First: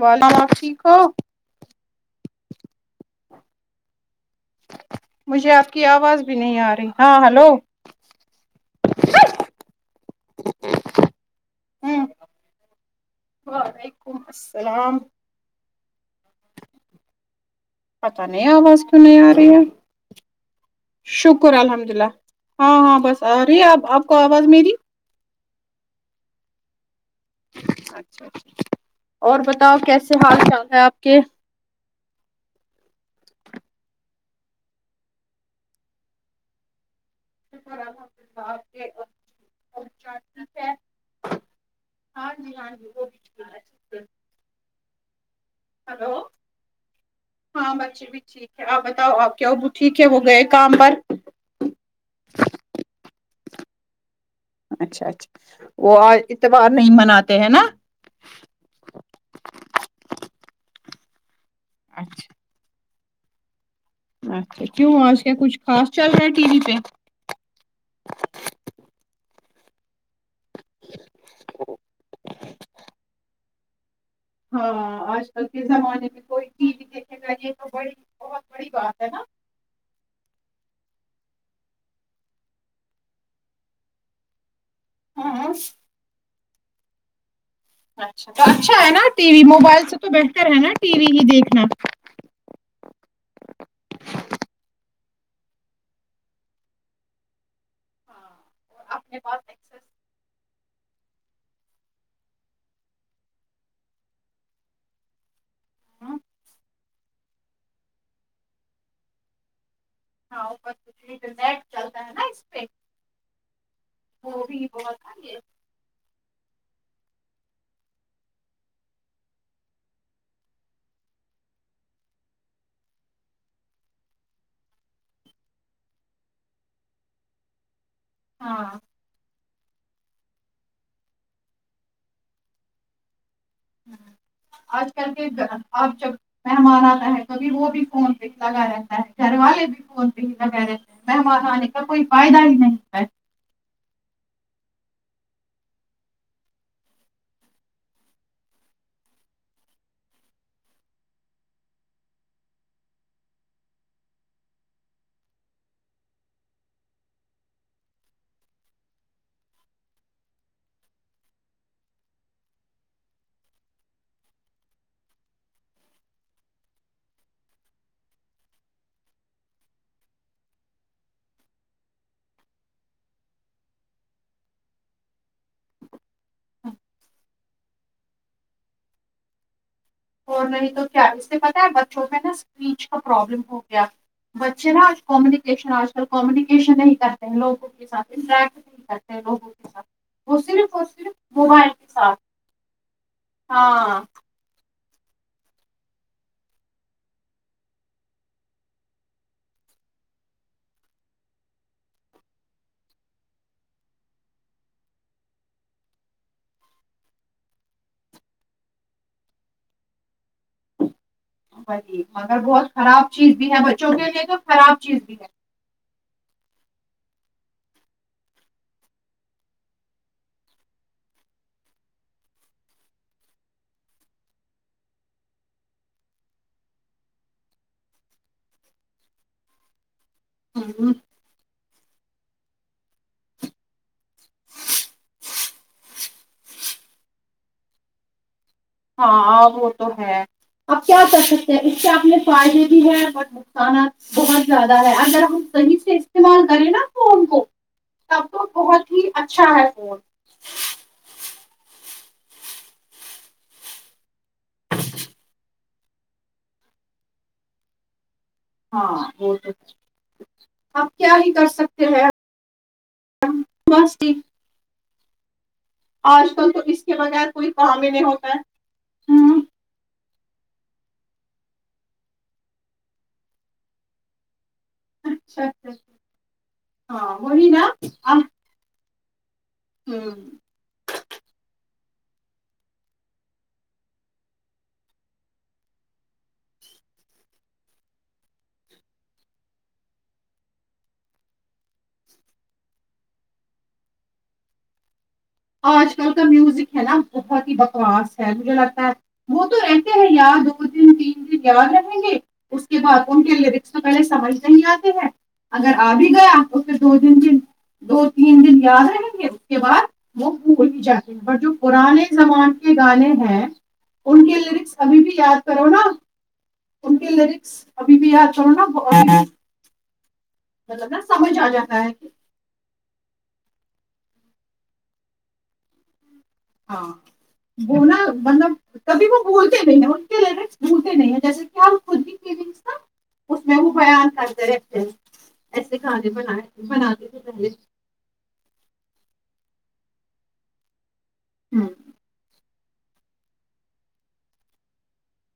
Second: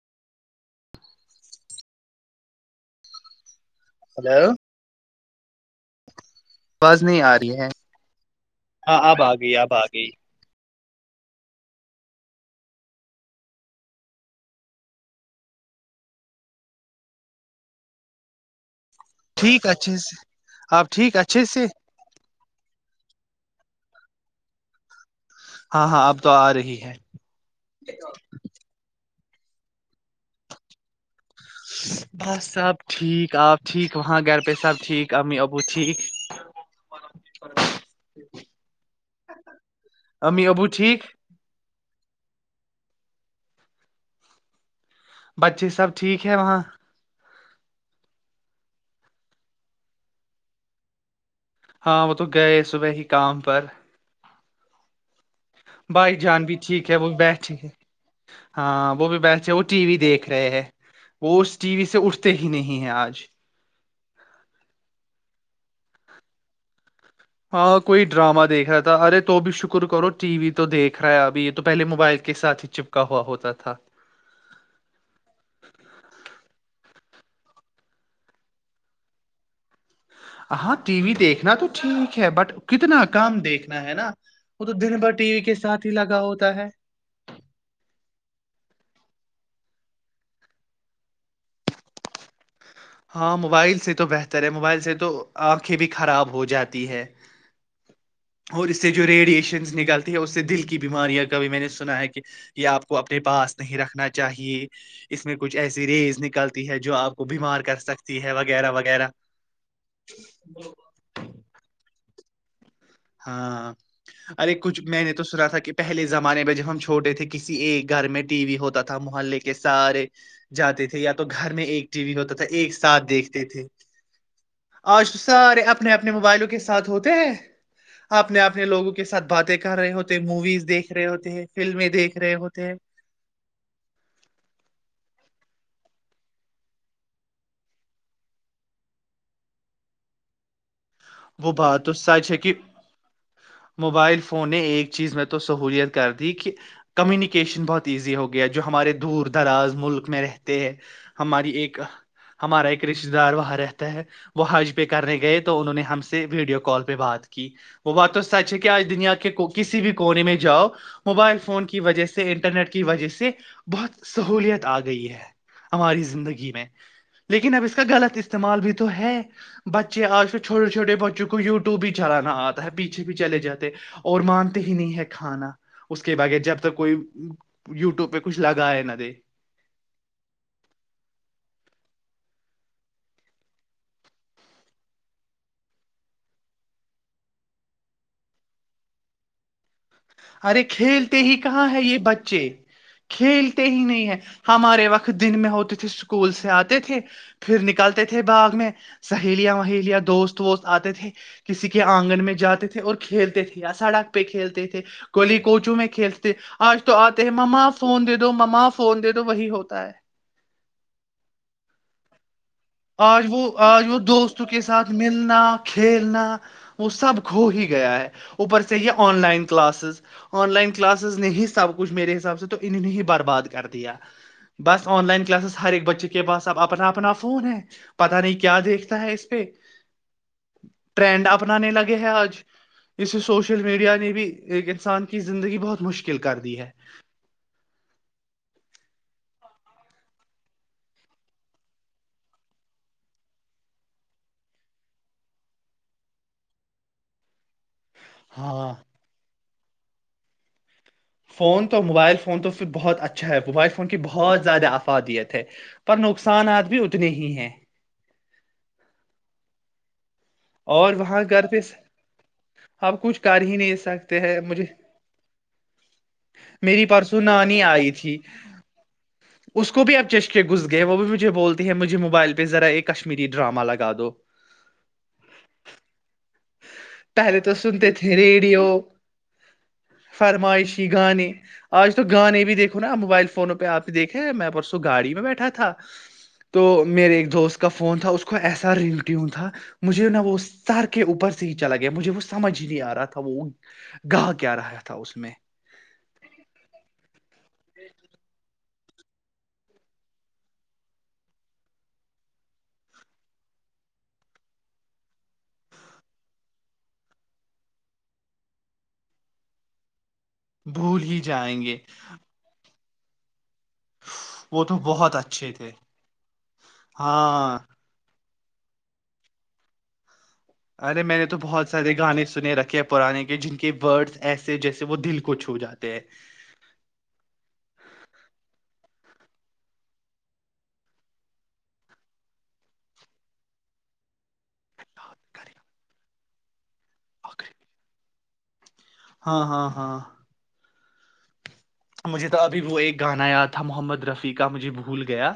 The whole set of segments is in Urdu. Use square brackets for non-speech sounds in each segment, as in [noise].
والافی [unintelligible] [inaudible] ہیلو مجھے آپ کی آواز بھی نہیں آ رہی باز نہیں ہاں آ ہلو رہی ہے ہاں اب آ گئی اب آ گئی ہ وعلیکم السلام پتا نہیں آواز سنے آ رہی ہے ٹھیک اچھے سے [unintelligible] آپ ٹھیک اچھے شکر سے الحمد للہ [unintelligible] ہاں ہاں بس آ رہی ہے آپ آپ کو آواز میری ہاں ہاں اب تو آ رہی ہے اچھا اچھا اچھا اور بتاؤ کیسے حال چال ہے آپ کے بس سب ٹھیک آپ ٹھیک وہاں گھر پہ سب ٹھیک امی ابو ٹھیک شکر الحمد للہ۔ آپ کے امی ابو ٹھیک ہاں جی ہاں جی وہ بھی ھ بچے سب ٹھیک ہے وہاں مچی بھی ٹھیک ہے آپ بتاؤ آپ کیا ٹھیک ہے وہ گئے کام پر ہاں وہ تو گئے صبح ہی کام پر اچھا اچھا وہ بھائی آج جان بھی اتوار ٹھیک نہیں ہے وہ بھی مناتے ہیں بیٹھ نا ہاں وہ بھی بیٹھ وہ ٹی وی دیکھ رہے ہیں وہ [inaudible] ٹی وی سے اٹھتے ہی نہیں ہیں آج جی [unintelligible] اچھا کیوں آج کیا کچھ خاص چل رہا ہے ٹی وی پہ ہاں کوئی ڈراما دیکھ رہا تھا ارے تو بھی شکر کرو ٹی وی تو دیکھ رہا ہے ابھی یہ تو پہے موبائل کے ساتھ ہی چپکا ہوا ہوتا تھا تھاھ [inaudible] ہاں آج کل کے زمانے میں کوئی ٹی وی دیکھے گا یہ تو بڑی بہت بڑی بات ہے نا ہاں ٹی وی دیکھنا تو ٹھیک ہے بٹ کتنا کام دیکھنا ہے نا وہ تو دن بھر ٹی وی ہاں کے سھ ہی لگاؤ ہے [unintelligible] اچ اچھا ہے نا ٹی وی موبائل سے تو بہتر ہے نا ٹی وی ہی دیکھنا ہاں موبائل سے تو بہتر ہے موبائل سے تو آنکھیں بھی خراب ہو جاتی ہے اور اس سے جو اپنے پاس ریڈیشن ایکسس نکالتی ہے اس سے دل کی بیماریا کبھی میں نے سنا ہے کہ یہ آپ کو اپنے پاس نہیں رکھنا چاہیے اس میں کچھ ایسی ریز ہاں نکلتی ہے جو آپ کو بیمار کر سکتی ہے وغیرہ وغیرہ ہاںو نیٹ چلتا ہے نا ایکچ ہاں ارے کچھ بہت میں نے تو نا یہ سنا تھا کہ پہلے زمانے میں جب ہم چ چھوٹے تھے کسی ایک گھر میں ٹی وی ہوتا تھا محلے کے سارے جاتے تھے یا تو گھر میں ایک ٹی وی ہوتا تھا ایک ساتھ دیکھتے تھے آج تو سارے اپنے اپنے موبائلوں کے ساتھ ہوتے ہیں اپنے اپنے ہاں لوگوں کے ساتھ باتیں کر رہے ہوتے ہیں موویز دیکھ رہے ہوتے ہیں فلمیں دیکھ رہے ہوتے ہیں ہ آج کل کے اب جب مہمان آتا ہے توبھی وہ بھی فون پہ ہی لگا رہتا ہے گھر والے بھی فون پہ ہی لگا رہتے ممار وہ آنے کا بات تو کوئی سچ ہے فائدہ کہ ہی نہیں ہے موبائل فون نے ایک چیز میں تو سہولیت کر دی کہ کمیونیکیشن بہت ایزی ہو گیا جو ہمارے دور دراز ملک میں رہتے ہے ہماری ایک ہمارا ایک رشتہ دار وہاں رہتا ہے وہ حج پہ کرنے گئے تو انہوں نے ہم سے ویڈیو کال پہ بات کی وہ بات تو سچ ہے کہ آج دنیا کے کسی بھی کونے میں جاؤ موبائل فون کی وجہ سے انٹرنیٹ کی وجہ سے بہت سہولیت آ گئی ہے ہماری زندگی میں لیکن اب اس کا غلط استعمال بھی تو ہے بچے آج تو چھوٹے چھوٹے بچوں کو یوٹیوب ہی چلانا آتا ہے پیچھے بھی چلے جاتے اور مانتے ہی نہیں ہے کھانا اس کے باغ جب تک کوئی یوٹیوب پہ کچھ لگاائے نہ دے اور نہیں تو کیا اس سے پتاہ ہے بچوں پہ نا اسپیچ کا پروابلم ہو گیا بچے نا آج کومیونیکیشن آج کل کومیونکیشن نہیں کرتے ہیں لوگوں کے ساتھ انٹریکٹ نہیں کرتے ہیں لوگوں کے ساتھ وہ ارے صرف اور صرف کھیلتے ہی کہاں موبائل ہے کے یہ ساتھ بچے کھیلتے ہی ہاں نہیں ہیں ہمارے وقت دن میں ہوتے تھے اسکول سے آتے تھے پھر نکلتے تھے باغ میں سہیلیاں وہیلیاں دوست وست آتے تھے کسی کے آنگن میں جاتے تھے اور کھیلتے تھے یا سڑک پہ کھیلتے تھے گلی کوچو میں کھیلتے آج تو آتے ہیں مما فون دے دو مما فون دے دو وہی ہوتا ہے [inaudible] اگر بہت خراب آج چیز وہ بھی ہے آج بچوں وہ کے لیے تو خراب چیز بھی ہے نا وہ سب کھو ہی گیا ہے اوپر سے یہ online classes online classes نے ہی سب کچھ میرے حساب سے تو انہ نے ہی برباد کر دیا بس آن لائن کلاسز ہر ایک بچے کے پاس اب اپنا اپنا فون ہے پتا نہیں کیا دیکھتا ہے اس پہ ہے ہوں ٹرنڈ اپنا نہیں لگتا ہے آج اسے سوشل میڈیا نے بھی ایک انسان کی زندگی بہت مشکل کر دی ہے ہاں وہ تو ہے اب کیا کر سکتے ہیں اس کے اپنے فائدے بھی ہیں بٹ نقصانات بہت زیادہ ہے اگر ہم صحیح سے استعمال کریں نا فون کو سب تو ہاں بہت ہی اچھا ہے کو فون تو موبائل فون تو پھر بہت اچھا ہے موبائل فون کی بہت بہت زیادہ افاہادیت ہے پر نقصانات بھی اتنے ہی ہیں ہاں وہ توچ اور وہاں گ پ ہیں آپ کچھ کر ہی نہیں بس سکتے ہیں مجھے آج کل تو اس میری کے پرسوں بغیر کوئی نانی کام آئی ہی نہیں تھی ہوتا ہے اس کو بھی اپ چشٹے گھس گئے وہ بھی بولتے ہیں مجھے موبائل پہ ذرا ایک کشمیری ڈراما لگا دو اچھا اچھا ہاں پہلے وہی تو نا سنتے تھے اب ریڈیو فرمائشی گانے آج تو گانے بھی دیکھو نا موبائل فونوں پہ آپ ہی دیکھے میں پرسوں گاڑی میں بیٹھا تھا تو میرے ایک دوست کا فون تھا اس کو ایسا رگ ٹیون تھا مجھے نہا وہ سر کے اوپر سے ہی چلا گیا مجھے وہ سمجھ ہی نہیں آ رہا تھا وہ گاہ کیا رہا تھا اس میں آج کل کا میوزک ہے نا بہت ہی بکواس ہے مجھے لگتا ہے وہ تو رہتے ہیں یاار دو دن تین دن یاد رہیں گے اس کے بعد ان کے لیرکس تو پہلے سمجھ نہیں آتے ہیں اگر آ بھی گیا اسے دو د د دو تین دن یاد رہیں گے اس کے بعد وہ بھول ہی جاتے ہیں پر جو پرانے زمان یہ گانے ہیں ان کے وہ لیرکس تو ابھی بھی بہت یاد اچھے کرو تھے نا ان کے لیرکس ہاں ابھی بھی یاد [inaudible] مطلب نا ارے میں نے تو سمجھ آ بہت جاتا ہے سارے کہ گانے سنے رکھے پرانے کے جن کے ورڈس ایسے جیسے وہ دل کو چھو جاتے ہیں ہاں وہ ن مطلب کبھی وہ بولتے نہیں ہیں اس کے لیے بھولتے نہیں ہیں جیسے کہ خود بھی فیل تھا اس میں وہ بیان کرتے رہتے ہیں ایسے کھانے بنائے بنا دی تھے پہلے ہاں ہاں ہاں ہمم مجھے تو ابھی وہ ایک گانا یاد تھا محمد رفیع کا مجھے بھول گیا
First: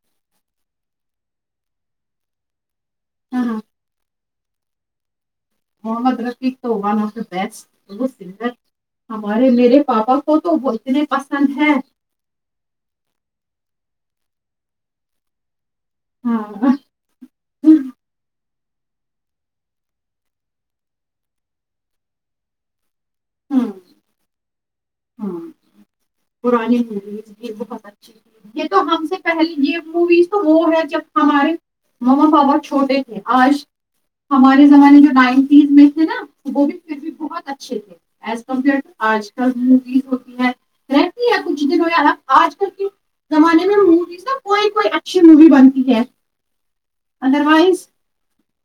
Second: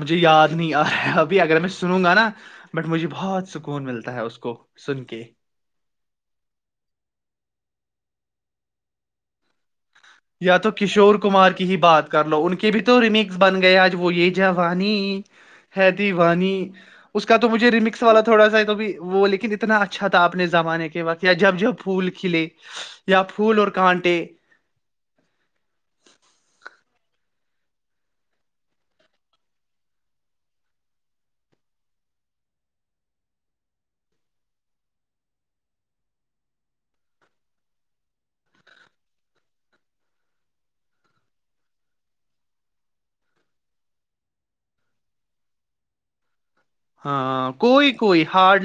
مجھے یاد نہیں آ رہا ابھی اگر میں سنوں گا نا بٹ مجھے بہت ہاں سکون ملتا ہے اس کو کو سن کے محمد رفیق تو ون آف دا بیسٹ وہ سن ہمارے میرے پاپا کو یا تو وہ اتنے کشور کمار پسند کی ہے ہی بات کر لو ان کی بھی تو رمی کے بن گئے آج وہ یہ جوانی ہیتی ہاں وانی ہاں اس کا تو مجھے ریمکس والا تھوڑا سا تو بھی وہ لیکن اتنا اچھا تھا اپنے زمانے کے وقت یا جب جب پھول کھلے یا پھول اور کانٹے ہاں پرانی موویز یہ بہت اچھی تھی یہ تو ہم سے پہلے یہ موویز تو وہ ہے جب ہمارے ما بابا چھوٹے تھے آج ہمارے زمانے جو نائنٹیز میں تھے نا وہ بھی پھر بھی بہت اچھے تھے ایز کمپیئرٹو آج کا ہوتی رہتی ہے کچھ دن ہویا آج کل کے زمانے میں مویز کوئی کوئی ایکشن مووی بنتی ہے ادر ہاں وائز کوئی کوئی ہارڈ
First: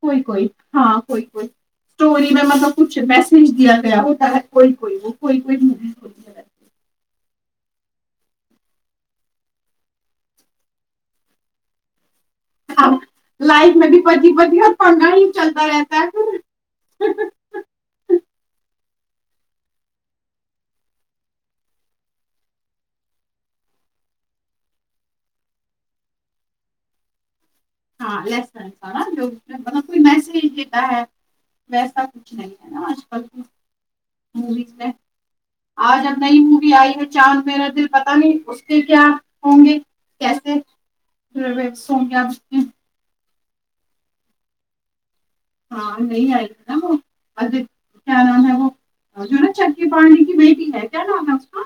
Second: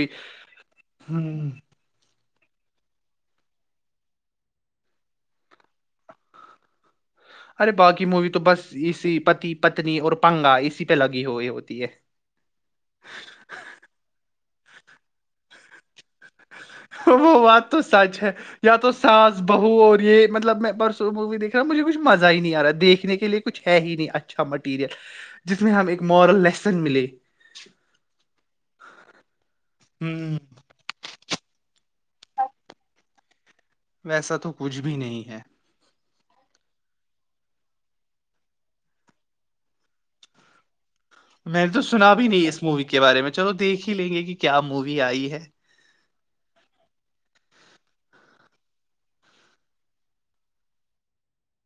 کوئی کوئی ہاں کوئی کوئی اسٹور مطلب کچھ میسج دیا گیا ہوتا ہے کوئی کوئی وہ کوئی کوئی می ارے باقی مووی تو بس اسی پتی پتنی اور پنگا اسی پہ لگی ہوئی ہوتی ہے ہ لائف میں بھی بچی بی ہو پڑھنا ہی چلتا رہتا ہے وہ بات تو سچ ہے یا تو ساس بہو اور یہ مطلب میں پرسوں مووی دیکھ رہا ہوں مجھے کچھ مزہ ہی نہیں آ رہا دیکھنے کے لیے کچھ ہے ہی نہیں اچھا مٹیریل جس میں ہم ایک مورل لیسن ملے [inaudible] مطلب کوئی ہوں میسج دیتا ہے ویسا کچھ نہیں ہے نا آج کل تو ویسا تو کچھ بھی نہیں ہے آج اب نئی مووی آئی ہے چاند میرا دل پتا نہیں اس سے کیا ہوں گے کیسے میں نے تو ہوں گے سناب بھی ن آپ اس میں مووی کے بارے میں چلو دیکھ ہی لیں گے کہ کیا موی آئی ہے ہاں نہیں آئی ہے نا وہ اج کیا نام ہے وہ جو نا چکی پڑنے کی بیٹی ہے کیا نام ہے اس کا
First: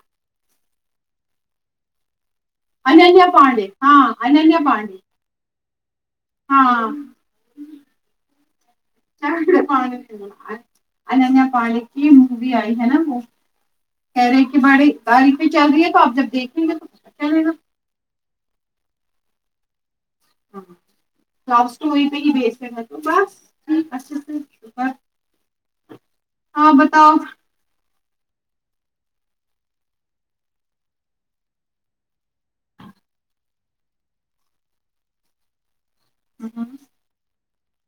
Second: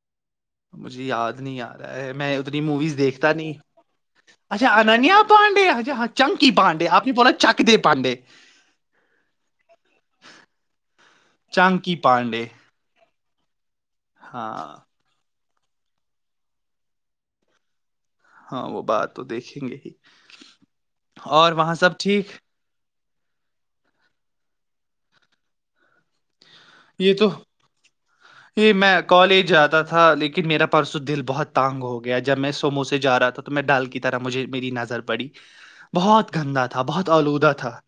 مجھے یاد نہیں آ رہا ہے میں اتنی موویز اننیا دیکھتا نہیں پانڈے ہاں اچھا ہ [unintelligible] ہاںانی پانی چانکی کی پانڈے می آئی ہے نا م [unintelligible] کیر کی ہاں باڑے آ [unintelligible] پ چل رہی ہے تو آپ جب دیکھیں گے تو چلے گا ہاں وہ بات تو دیکھیں گے ہی ہاں اور لاست وہاں تو سب وہی پہ ہی ٹھیک بھیجتے م بس ٹھیک اچھ بس [unintelligible] ہاں بتاؤ یہ تو یہ میں کالج جاتا تھا لیکن میرا پرسوں دل بہت تانگ ہو گیا جب میں سومو سے جا رہا تھا تو میں ڈال کی طرح مجھے میری نظر پڑی بہت گندا تھا بہت آلودہ تھا تھا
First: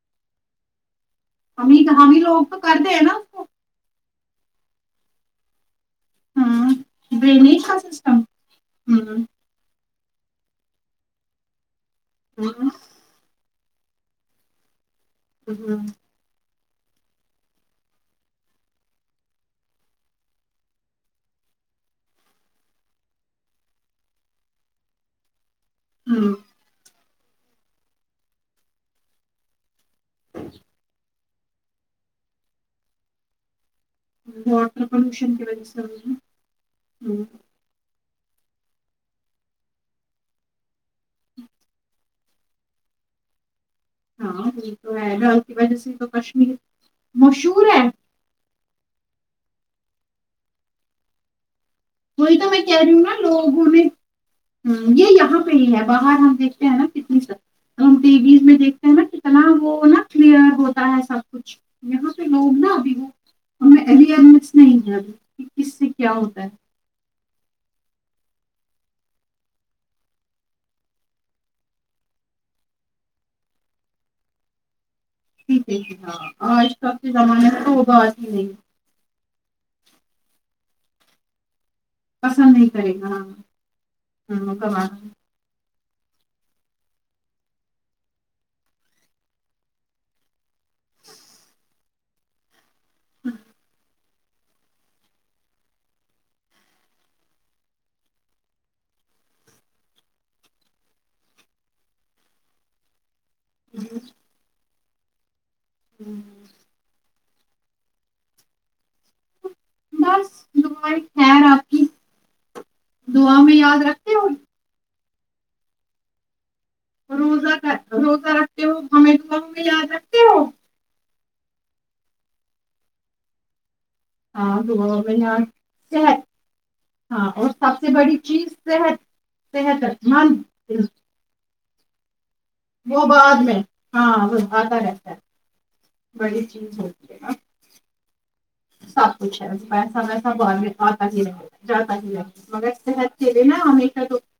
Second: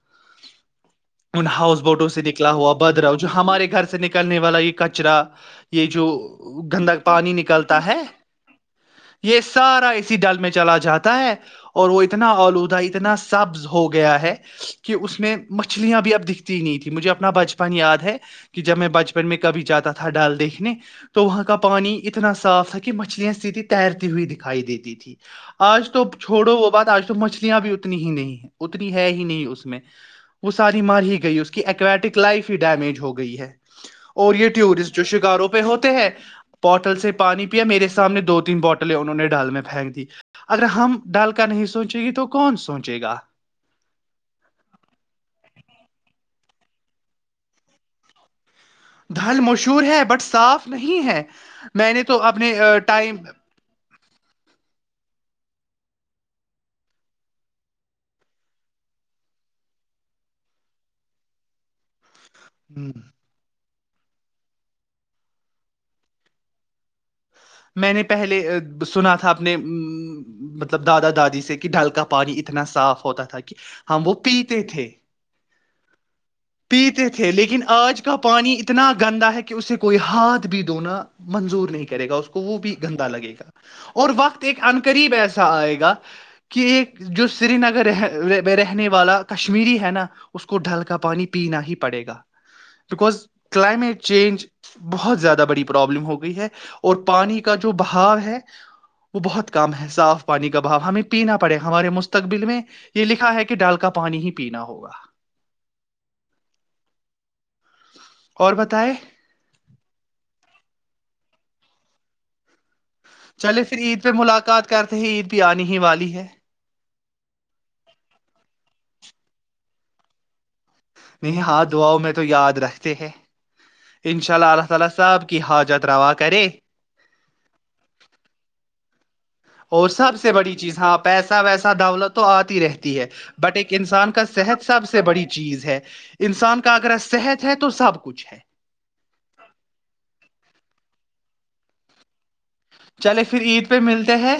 ان ہم ہی ہاؤس بوٹوں ہم ہی سے لوگ نکلا تو ہوا کر دے بد ہیں نا رہاؤ اس جو کو ہمارے سے نکلنے والا یہ کچرا یہ یہ جو گندا پانی ڈرینیج کا نکلتا ہے سسٹم یہ سارا اس ڈھل میں چلا جاتا ہے اور وہ اتنا آلودہ اتنا سبز ہو گیا ہے کہ اس میں مچھلیاں بھی اب دکھ نہیں تھی مجھے اپنا بچپن یاد ہے کہ کہ جب میں بچپن میں کبھی جاتا تھا ڈال دیکھنے تو وہاں کا پانی اتنا صاف تھا کہ مچھلیاں سھی تیرتی ہوئی دکھائی دیتی تھی اج تو چھوڑو وہ بات اج تو مچھلیاں بھی اتنی ہی نہیں ہے اتنی ہے ہی نہیں اس میں وہ ساری مار ہی گئی اس کی ایککویٹک لائف ہی ڈیمیج ہو گئی ہے اور یہ واٹر ٹیورسٹ جو پولوشن کی شکاروں پہ وجہ سے ہوتے ہیں بوٹل سے پانی پیا میرے سامنے دو تین بوٹلیں انہوں نے ڈال میں پھینک دی اگر ہم ڈال کا نہیں سوچے گی تو کون سوچے گا ہاں وہ تو ہے ڈر کی وجہ سے تو کشمیر مشہور ہے دھل مشہور ہے بٹ صاف نہیں ہے میں نے وہی تو اپنے میں کہہ رہی ہوں نا ٹائم لوگوں نے ہ یہ یہاں پہ ہی ہے باہر ہم دیکھتے ہیں نا کتنی ہم ٹی ویز میں دیکھتے ہیں نا کتنا وہ نا کلیئر ہوتا ہے سب کچھ یہاں پہ لوگ نا ہوں ابھی وہ ہمیں اوئیرنیس نہیں ہے ابھی کہ کس سے کیا ہوتا ہے میں نے پہلے سنا تھا اپنے مطلب دادا دادی سے کہ ڈھل کا پانی اتنا صاف ہوتا تھا کہ ہم وہ پیتے تھے ٹھیک ہے کہ ہاں آج کل [unintelligible] کے زمانے میں تو وہ بات ہی نہیں دنا منظور نہیں کر وہ پسند نہیں بھی کرے گندا لگے گا اور وقت ہاں ایک کمانا انقریب ایسا آئے گا کہ ایک جو سری نگر رہ رہنے والا کشمیری ہے نا اس کو ڈھل کا پانی پینا ہی پڑے گا بکاز کلائمیٹ چینج بہت زیادہ بڑی پرابلم ہو گئی ہے اور پانی کا جو بھاؤ ہے وہ بہت کم ہے صاف پانی کا با ہمیں پینا پڑے ہمارے مستقبل میں یہ لکھ ہے کہ ڈال کا پانی ہی پینا ہوگا ہوں ہ [unintelligible] اور بتائےیں بس دبائی خیر آپ کی دعا میں چلے پھر یاد عید پہ رکھتی ہو ملاقات کرتے عید بھی آنے ہی والی ہے روزہ کا روزہ رکھتے ہو ہمیں تو آؤ گے یاد رکھتے ہو نہیں ہاتھ دعاؤ میں تو یاد رکھتے ہیں ان شاء اللہ اللہ تعالی صاحب کی ہاں حاجت روا صحت کرے ہاں اور سب سے بڑی چیز صحت صحت اور سب سے مند بڑی چیز ہاں پیسا ویسا سا داوولت تو آتی رہتی وہ ہے بعد بٹ میں ایک انسان ہاں کا وہ صحت آتا سب سے رہتا ہے بڑی چیز ہے بڑی انسان کا چیز اگر ہوتی نا صحت ہے تو سب کچھ ہے ت جی ج جاتا ج چلے پھر عید پہ ملتے ہے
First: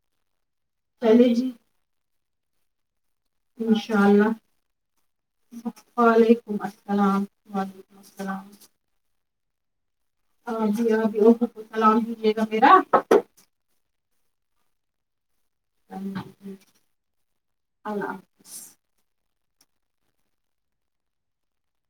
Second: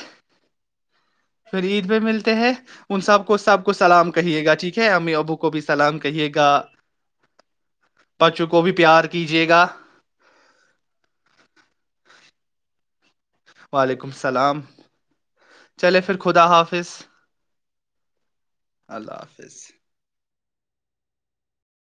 پہلے جی پھر عید پہ ملتے ہیں ان سحب کو اس سحب کو انشاء سلام کہیے اللہ گا ٹھیک ہے امی ابو کو بھی سلام کہیے گا وعلیکم السلام وعلیکم بچوں کو بھی پیار کیجیے گا [unintelligible] ہاں جی ہاں جیم ال سلام کیجیے گا میرا وعلیکم السلام [unintelligible] چلے پھر خدا حافظ اللہ اللہ حافظ بس [unintelligible]